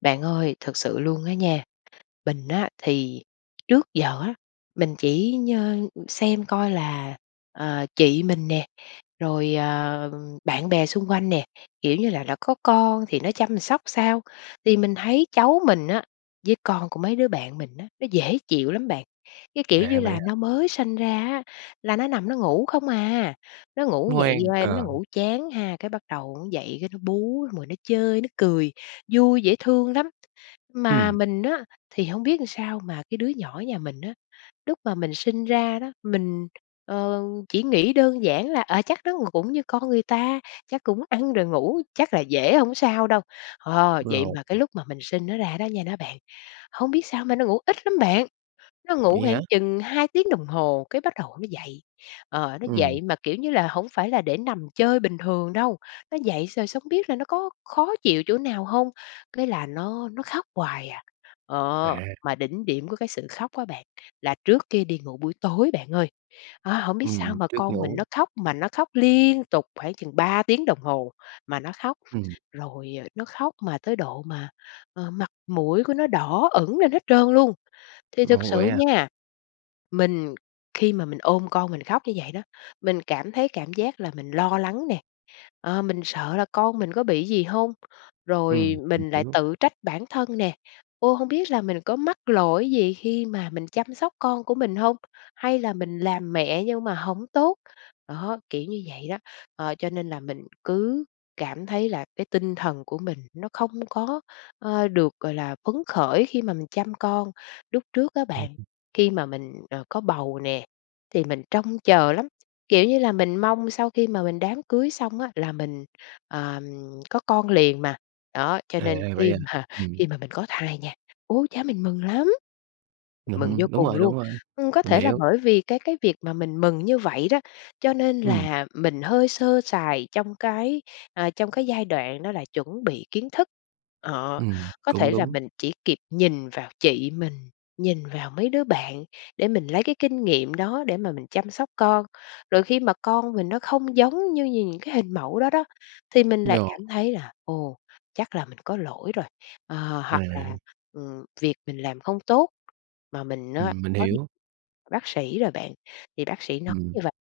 Bạn ơi, thật sự luôn á nha, mình á thì trước giờ á, mình chỉ nhơ xem coi là, ờ, chị mình nè, rồi, ờ, bạn bè xung quanh nè, kiểu như là, đã có con thì nó chăm sóc sao. Thì mình thấy cháu mình á với con của mấy đứa bạn mình á, nó dễ chịu lắm bạn, cái, kiểu À, như vậy là, hả? nó mới sinh ra á là nó nằm nó ngủ không à, nó ngủ dậy Ngoan, qua nó ờ. ngủ chán ha, cái bắt đầu nó dậy cái nó bú xong rồi nó chơi nó cười, vui dễ thương lắm. Mà Ừm. mình á, thì hông biết làm sao mà cái đứa nhỏ nhà mình á, lúc mà mình sinh ra đó, mình, ờ, chỉ nghĩ đơn giản là, à, chắc nó cũng như con người ta, chắc cũng ăn rồi ngủ chắc là dễ hổng sao đâu. Ờ, vậy Rồi. mà cái lúc mà mình sinh nó ra đó nha đó bạn, hông biết sao mà nó ngủ ít lắm bạn, nó ngủ Vậy hả? khoảng chừng 2 tiếng đồng hồ cái bắt đầu nó dậy. Ờ, nó Ừm. dậy mà, kiểu như là, hổng phải là để nằm chơi bình thường đâu, nó dậy rồi xong hông biết là nó có khó chịu chỗ nào hông? Cái là nó nó khóc hoài à. Ờ, À. mà đỉnh điểm của cái sự khóc á bạn, là trước khi đi ngủ buổi tối bạn ơi. Ờ, hổng biết sao Ừm, mà trước con mình ngủ. nó khóc mà nó khóc liên tục khoảng chừng 3 tiếng đồng hồ, mà nó khóc, Ừm. rồi, à, nó khóc mà tới độ mà, ờ, mặt mũi của nó đỏ ửng lên hết trơn luôn. Thì thực Ồ, sự vậy à? nha, mình khi mà mình ôm con mình khóc như vậy đó, mình cảm thấy cảm giác là mình lo lắng nè, ờ, mình sợ là con mình có bị gì hông, rồi Ừm, mình mình lại hiểu. tự trách bản thân nè, ô, hông biết là mình có mắc lỗi gì khi mà mình chăm sóc con của mình hông, hay là mình làm mẹ nhưng mà hổng tốt? Đó, kiểu như vậy đó. Ờ, cho nên là mình cứ cảm thấy là cái tinh thần của mình nó không có, ờ, được gọi là phấn khởi khi mà mình chăm con. Lúc trước á Ừm. bạn, khi mà mình, ờ, có bầu nè, thì mình trông chờ lắm, kiểu như là, mình mong sau khi mà mình đám cưới xong á là mình, ờ, có con liền mà, đó. Cho À, nên vậy khi à, mà ừm. khi mà mình có thai nha, ôi cha, mình mừng lắm, mừng vô Ừm, đúng cùng rồi, luôn! đúng rồi, Ừ, có mình thể là hiểu. bởi vì cái cái việc mà mình mừng như vậy đó, cho nên Ừm. là mình hơi sơ sài trong cái, à, trong cái giai đoạn nó là chuẩn bị kiến thức. Ờ, Ừm, có cũng thể là đúng. mình chỉ kịp nhìn vào chị mình, nhìn vào mấy đứa bạn để mình lấy cái kinh nghiệm đó để mà mình chăm sóc con, rồi khi mà con mình nó không giống như như những cái hình mẫu đó đó, thì mình lại Nhờ. cảm thấy là, ồ, chắc là mình có lỗi rồi, ờ, hoặc là, À! ừ, việc mình làm không tốt. Mà mình á, Ừm, mình có đi hiểu. bác sĩ rồi bạn, thì bác sĩ nói Ừm. như vầy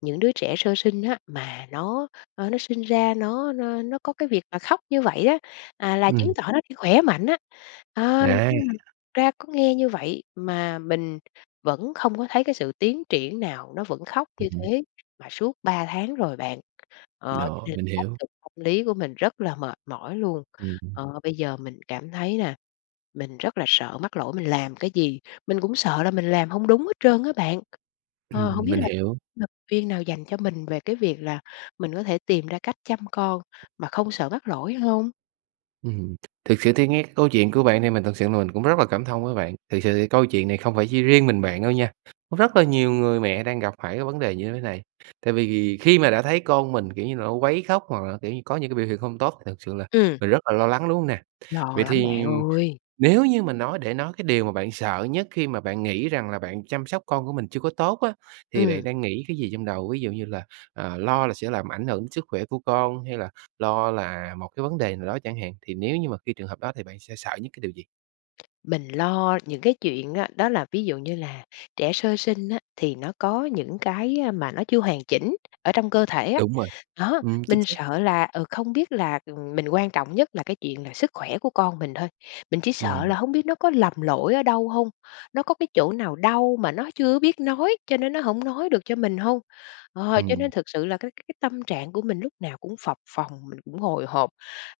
những đứa trẻ sơ sinh á, mà nó, ơ, nó sinh ra nó nó nó có cái việc mà khóc như vậy á, à, là chứng Ừm. tỏ nó đi khỏe mạnh á. Ờ. À! nhưng mà thực ra có nghe như vậy mà mình vẫn không có thấy cái sự tiến triển nào, nó vẫn khóc Ừ như hứ. thế mà suốt 3 tháng rồi bạn, ờ, cho Đó, nên mình áp hiểu. lực tâm lý của mình rất là mệt mỏi luôn. Ừm. Ờ, bây giờ mình cảm thấy là mình rất là sợ mắc lỗi mình làm cái gì, mình cũng sợ là mình làm hông đúng hết trơn á bạn. Ờ, hông Ừm, biết mình là hiểu. [unintelligible] viên nào dành cho mình về cái việc là mình có thể tìm ra cách chăm con mà không sợ mắc lỗi hông? Ừm, thiệt sự thì nghe cái câu chuyện của bạn thì mình thật sự là mình cũng rất là cảm thông với bạn. Thiệt sự thì câu chuyện này không phải chỉ riêng mình bạn đâu nha, có rất là nhiều người mẹ đang gặp phải cái vấn đề như thế này, tại vì khi mà đã thấy con mình, kiểu như là, nó quấy khóc, hoặc là, kiểu như, có những cái biểu hiện không tốt thật sự là Ừm. mình rất là lo lắng, đúng hông nè? Lo Vậy lắm thì bạn ơi! nếu như mà nói để nói, cái điều mà bạn sợ nhất khi mà bạn nghĩ rằng là bạn chăm sóc con của mình chưa có tốt á, thì bạn Ừm. đang nghĩ cái gì trong đầu? Ví dụ như là, à, lo là sẽ làm ảnh hưởng sức khỏe của con hay là lo là một cái vấn đề nào đó chẳng hạn, thì nếu như mà khi trường hợp đó thì bạn sẽ sợ nhất cái điều gì? Mình lo những cái chuyện á, đó là ví dụ như là trẻ sơ sinh á, thì nó có những cái mà nó chưa hoàn chỉnh ở trong cơ thể á. Đúng rồi. Đó, Ừm, chính mình xác. sợ là, ừ, không biết là, ừm, mình quan trọng nhất là cái chuyện là sức khỏe của con mình thôi, mình chỉ sợ Ừm. là hông biết nó có lầm lỗi ở đâu hông, nó có cái chỗ nào đau mà nó chưa biết nói, cho nên nó hổng nói được cho mình hông. Ờ, cho Ừm. nên thực sự là cái cái tâm trạng của mình lúc nào cũng phập phồng, mình cũng hồi hộp,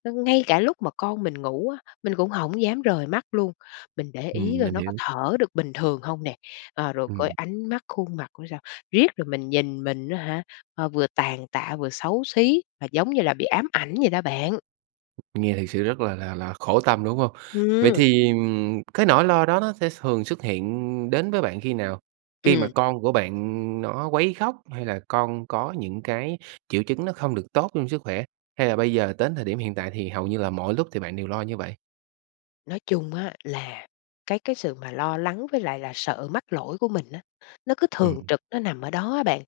ng ngay cả lúc mà con mình ngủ á, mình cũng hổng dám rời mắt luôn. Mình để Ừm, ý coi mình nó có hiểu. thở được bình thường hông nè, à, rồi coi Ừm. ánh mắt, khuôn mặt của sao, riết rồi mình nhìn mình á hả, ờ, vừa tàn tạ vừa xấu xí mà giống như là bị ám ảnh vậy đó bạn. Nghe thực sự rất là là là khổ tâm, đúng hông? Vậy Ừm. thì, ừm, cái nỗi lo đó nó sẽ thường xuất hiện đến với bạn khi nào? Khi mà Ừm. con của bạn nó quấy khóc, hay là con có những cái triệu chứng nó không được tốt trong sức khỏe, hay là bây giờ đến thời điểm hiện tại thì hầu như là mọi lúc thì bạn đều lo như vậy? Nói chung á, là cái cái sự mà lo lắng với lại là sợ mắc lỗi của mình á, nó cứ Ừm. thường trực nó nằm ở đó á bạn.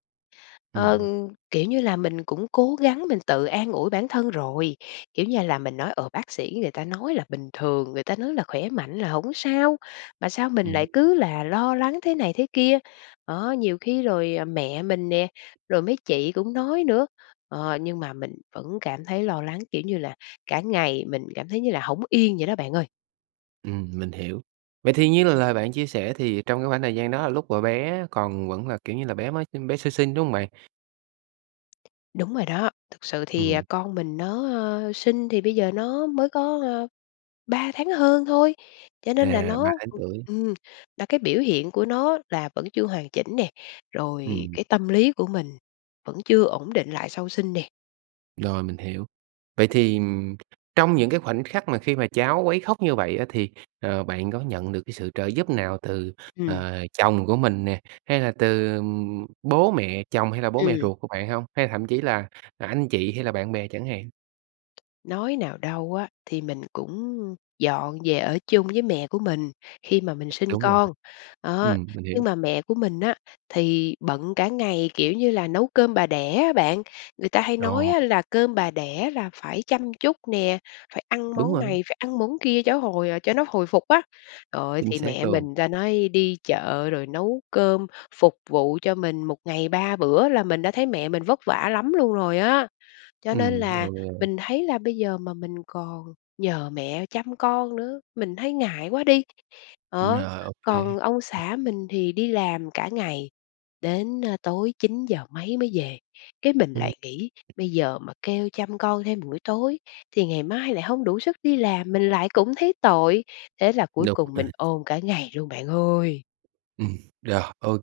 Ừm, Ờ, ừm. kiểu như là mình cũng cố gắng mình tự an ủi bản thân rồi, kiểu như là mình nói, ờ, bác sĩ người ta nói là bình thường, người ta nói là khỏe mạnh là hổng sao, mà sao mình Ừm. lại cứ là lo lắng thế này thế kia đó. Đó, nhiều khi rồi mẹ mình nè, rồi mấy chị cũng nói nữa, ờ, nhưng mà mình vẫn cảm thấy lo lắng, kiểu như là cả ngày mình cảm thấy như là hổng yên vậy đó, bạn ơi. Ừm, mình hiểu. Vậy thì như là lời bạn chia sẻ thì trong cái khoảng thời gian đó lúc mà bé còn vẫn là, kiểu như là, bé mới sinh bé sơ sinh, đúng hông bạn? Đúng rồi đó, thực sự thì, à, Ừm. con mình nó, ờ, sinh thì bây giờ nó mới có, à, 3 tháng hơn thôi, cho nên là À, 3 nó tháng tuổi. ừm, và cái biểu hiện của nó là vẫn chưa hoàn chỉnh nè, rồi Ừm. cái tâm lý của mình vẫn chưa ổn định lại sau sinh nè. Rồi, mình hiểu. Vậy thì, ừm, trong những cái khoảnh khắc mà khi mà cháu quấy khóc như vậy á, thì, ờ, bạn có nhận được cái sự trợ giúp nào từ, Ừm. ờ, chồng của mình nè, hay là từ bố mẹ chồng hay là bố mẹ Ừm. ruột của bạn hông? Hay là thậm chí là, à, anh chị hay là bạn bè chẳng hạn? Nói nào đâu á, thì mình cũng dọn về ở chung với mẹ của mình khi mà mình sinh Đúng rồi. con, đó. Ừm, mình Nhưng hiểu. mà mẹ của mình á thì bận cả ngày, kiểu như là, nấu cơm bà đẻ á bạn. Người ta hay nói Ồ. á là cơm bà đẻ là phải chăm chút nè, phải ăn Đúng món rồi. này, phải ăn món kia cho hồi cho nó hồi phục á. Trời ơi, Chính thì xác mẹ luôn. mình ta nói đi chợ rồi nấu cơm, phục vụ cho mình một ngày 3 bữa là mình đã thấy mẹ mình vất vả lắm luôn rồi á. Cho nên Ừm, là OK. mình thấy là bây giờ mà mình còn nhờ mẹ chăm con nữa, mình thấy ngại quá đi, đó. Rồi, OK. Còn ông xã mình thì đi làm cả ngày đến, à, tối 9:00 mấy mới về, cái mình Ừm. lại nghĩ bây giờ mà kêu chăm con thêm buổi tối thì ngày mai lại hông đủ sức đi làm, mình lại cũng thấy tội. Thế là cuối Đúng cùng rồi. mình ôm cả ngày luôn bạn ơi! Ừm, rồi, OK.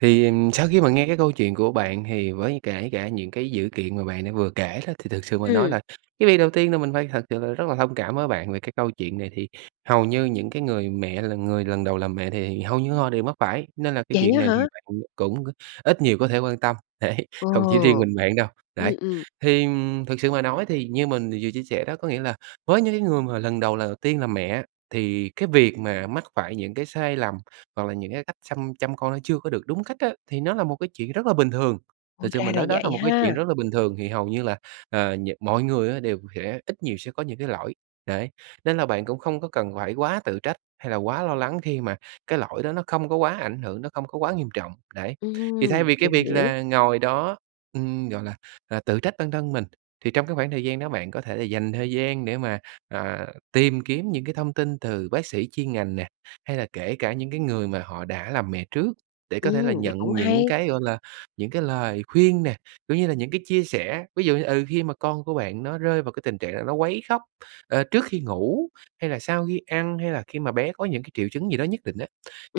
Thì sau khi mà nghe cái câu chuyện của bạn thì với kể cả những cái dữ kiện mà bạn đã vừa kể đó, thì thực sự mà nói Ừm. là cái việc đầu tiên là mình phải thật sự là rất là thông cảm với bạn. Về cái câu chuyện này thì hầu như những cái người mẹ là người lần đầu làm mẹ thì hầu như họ đều mắc phải, nên là cái Vậy chuyện á này thì hả? bạn cũng ít nhiều có thể quan tâm, đấy, Ồ. không chỉ riêng mình bạn đâu, Ừm, đấy. ừm. Thì, ừm, thực sự mà nói thì như mình vừa chia sẻ đó, có nghĩa là với những cái người mà lần đầu lần đầu tiên làm mẹ á, thì cái việc mà mắc phải những cái sai lầm hoặc là những cái cách xăm chăm con nó chưa có được đúng cách á, thì nó là một cái chuyện rất là bình thường. Ồ, Thực sự ra mà là nói, đó là vậy một cái chuyện ha! rất là bình thường, thì hầu như là, ờ, những mọi người đều sẽ ít nhiều sẽ có những cái lỗi, đấy. Nên là bạn cũng không có cần phải quá tự trách hay là quá lo lắng khi mà cái lỗi đó nó không có quá ảnh hưởng, nó không có quá nghiêm trọng, đấy. Thì Ừm, thay vì cái mình việc hiểu. là ngồi đó, ừm, gọi là, à, tự trách bản thân mình, thì trong cái khoảng thời gian đó bạn có thể là dành thời gian để mà, ờ, tìm kiếm những cái thông tin từ bác sĩ chuyên ngành nè, hay là kể cả những cái người mà họ đã làm mẹ trước để có thể là Ừm, vậy cũng nhận những hay. cái, gọi là, những cái lời khuyên nè, cũng như là những cái chia sẻ. Ví dụ như, ừ, khi mà con của bạn nó rơi vào cái tình trạng nó quấy khóc, ờ, trước khi ngủ hay là sau khi ăn, hay là khi mà bé có những cái triệu chứng gì đó nhất định á,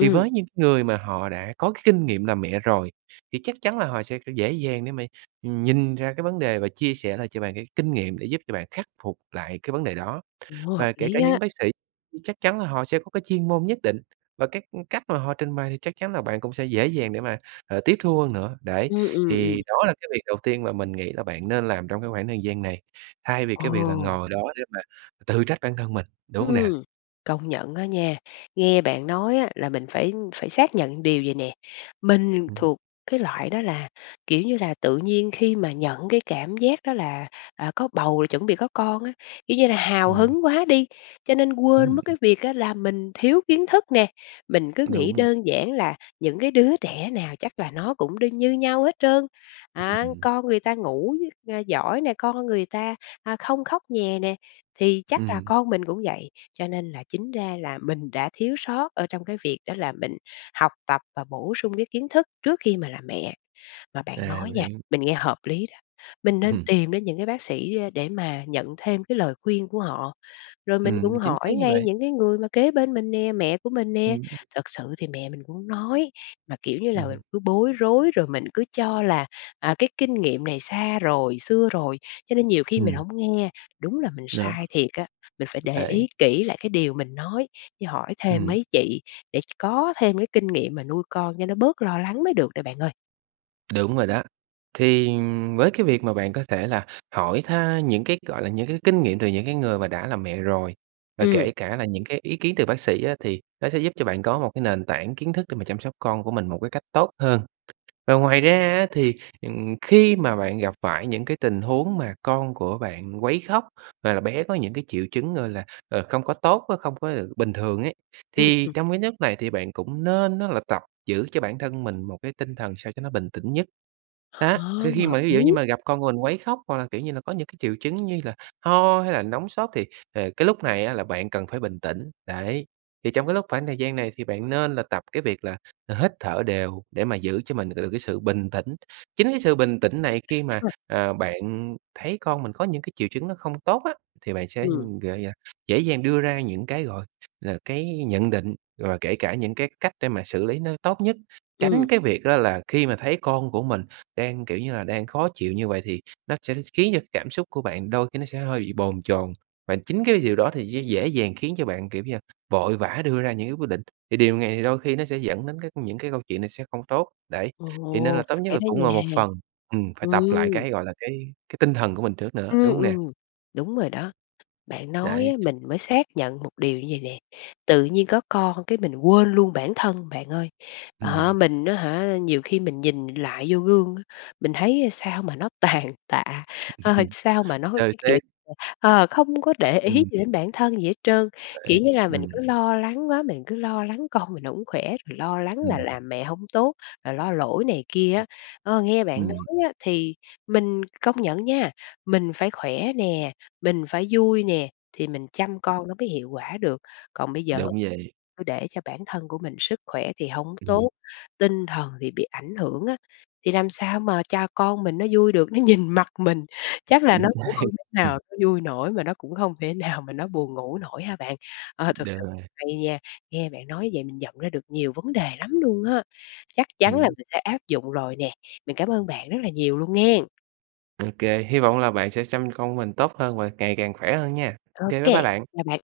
thì với những người mà họ đã có cái kinh nghiệm làm mẹ rồi, thì chắc chắn là họ sẽ dễ dàng để mà, ừm, nhìn ra cái vấn đề và chia sẻ lại cho bạn cái kinh nghiệm, để giúp cho bạn khắc phục lại cái vấn đề đó. Ừ, hợp Và kể cả lý những á. bác sĩ thì chắc chắn là họ sẽ có cái chuyên môn nhất định, và các cách mà họ trình bày thì chắc chắn là bạn cũng sẽ dễ dàng để mà, ờ, tiếp thu hơn nữa, đấy. Ừm, ừm, Thì ừm. đó là cái việc đầu tiên mà mình nghĩ là bạn nên làm trong cái khoảng thời gian này, thay vì cái việc là Ồ. ngồi đó để mà tự trách bản thân mình, đúng hông nè? Ừm, công nhận á nha. Nghe bạn nói á là mình phải phải xác nhận điều vầy nè, mình Ừm. thuộc cái loại đó là, kiểu như là, tự nhiên khi mà nhận cái cảm giác đó là, à, có bầu rồi chuẩn bị có con á, kiểu như là hào Ừm. hứng quá đi, cho nên quên Ừm. mất cái việc á là mình thiếu kiến thức nè. Mình cứ nghĩ Đúng. đơn giản là những cái đứa trẻ nào chắc là nó cũng đương như nhau hết trơn. Á, Ừm. con người ta ngủ, ờ, giỏi nè, con người ta, à, không khóc nhè nè, thì chắc là Ừm. con mình cũng vậy. Cho nên là chính ra là mình đã thiếu sót ở trong cái việc đó là mình học tập và bổ sung cái kiến thức trước khi mà làm mẹ. Mà bạn À, nói mình nha, hiểu. mình nghe hợp lý đó. Mình nên Ừm. tìm đến những cái bác sĩ để mà nhận thêm cái lời khuyên của họ, rồi mình cũng Ừm, chính xác hỏi như ngay vậy. những cái người mà kế bên mình nè, mẹ của mình nè. Ừm. Thật sự thì mẹ mình cũng nói, mà, kiểu như là, Ừm. cứ bối rối rồi mình cứ cho là, à, cái kinh nghiệm này xa rồi, xưa rồi, cho nên nhiều khi mình Ừm. hổng nghe. Đúng là mình Đó! sai thiệt á! Mình phải để ý Đấy. kỹ lại cái điều mình nói, với hỏi thêm Ừm. mấy chị để ch có thêm cái kinh nghiệm mà nuôi con cho nó bớt lo lắng mới được đây bạn ơi. Đúng rồi đó. Thì, ừm, với cái việc mà bạn có thể là hỏi tha những cái, gọi là, những cái kinh nghiệm từ những cái người mà đã làm mẹ rồi, và Ừm. kể cả là những cái ý kiến từ bác sĩ á, thì nó sẽ giúp cho bạn có một cái nền tảng kiến thức để mà chăm sóc con của mình một cái cách tốt hơn. Và ngoài ra á, thì, ừm, khi mà bạn gặp phải những cái tình huống mà con của bạn quấy khóc, hoặc là bé có những cái triệu chứng, gọi là, ờ, không có tốt á, không có được bình thường ấy, Ừm, thì ừm. trong cái nhất này thì bạn cũng nên á là tập giữ cho bản thân mình một cái tinh thần sao cho nó bình tĩnh nhất, á. Ha! Thì khi mà hợp ví dụ như lý. mà gặp con của mình quấy khóc hoặc là, kiểu như là, có những cái triệu chứng như là ho hay là nóng sốt thì, ờ, cái lúc này á là bạn cần phải bình tĩnh, đấy. Thì trong cái lúc khoảng thời gian này thì bạn nên là tập cái việc là, ờ, hít thở đều để mà giữ cho mình được cái sự bình tĩnh, chính cái sự bình tĩnh này khi mà, [unintelligible] ờ, bạn thấy con mình có những cái triệu chứng nó không tốt á, thì bạn sẽ, Ừm. gợi à, dễ dàng đưa ra những cái, gọi là, cái nhận định, rồi kể cả những cái cách để mà xử lý nó tốt nhất. Ừm. Tránh cái việc á là khi mà thấy con của mình đang, kiểu như là, đang khó chịu như vậy thì nó sẽ khiến cho cảm xúc của bạn đôi khi nó sẽ hơi bị bồn chồn, và chính cái điều đó thì sẽ dễ dàng khiến cho bạn, kiểu như, vội vã đưa ra những cái quyết định, thì điều này thì đôi khi nó sẽ dẫn đến cái những cái câu chuyện này sẽ không tốt, đấy. Thì nên Ồ! là tốt Ph nhất phải là thế cũng là nha. ngồi một phần, ừm, phải tập lại Ừm. cái, gọi là, cái cái tinh thần của mình trước nữa, đúng Ừm, hông nè? ừm, đúng rồi đó. Bạn nói Đấy. á, mình mới xác nhận một điều như vậy nè, tự nhiên có con cái mình quên luôn bản thân bạn ơi. À há, Ừm. mình á hả, nhiều khi mình nhìn mình lại vô gương, mình thấy, a, sao mà nó tàn tạ, ơ, sao mà nó, Xơ cái kiểu, xác. ờ, ờ, không có để ý Ừm. gì đến bản thân gì hết trơn, kiểu Đấy, như là, mình ừm. cứ lo lắng quá, mình cứ lo lắng con mình hổng khỏe, rồi lo lắng là Ừm. làm mẹ hổng tốt, rồi lo lỗi này kia á. [unintelligible] Ơ, nghe bạn Ừm. nói á thì mình công nhận nha, mình phải khỏe nè, mình phải vui nè, thì mình chăm con nó mới hiệu quả được. Còn bây giờ Đúng vậy. cứ để cho bản thân của mình sức khỏe thì hổng Ừm. tốt, tinh thần thì bị ảnh hưởng á, thì làm sao mà cho con mình nó vui được. Nó nhìn mặt mình, chắc là Chính nó cũng xác, hông thể nào hừm. nó vui nổi, mà nó cũng không thể nào mà nó buồn ngủ nổi hả bạn? Ờ, thực Được sự rồi. hay nha, nghe bạn nói vậy mình nhận ra được nhiều vấn đề lắm luôn á, chắc chắn là Ừm. mình sẽ áp dụng rồi nè, mình cảm ơn bạn rất là nhiều luôn nghen! OK, hy vọng là bạn sẽ xăm con mình tốt hơn và ngày càng khỏe hơn nha. OK, bye bye OK. bạn! Bye bạn.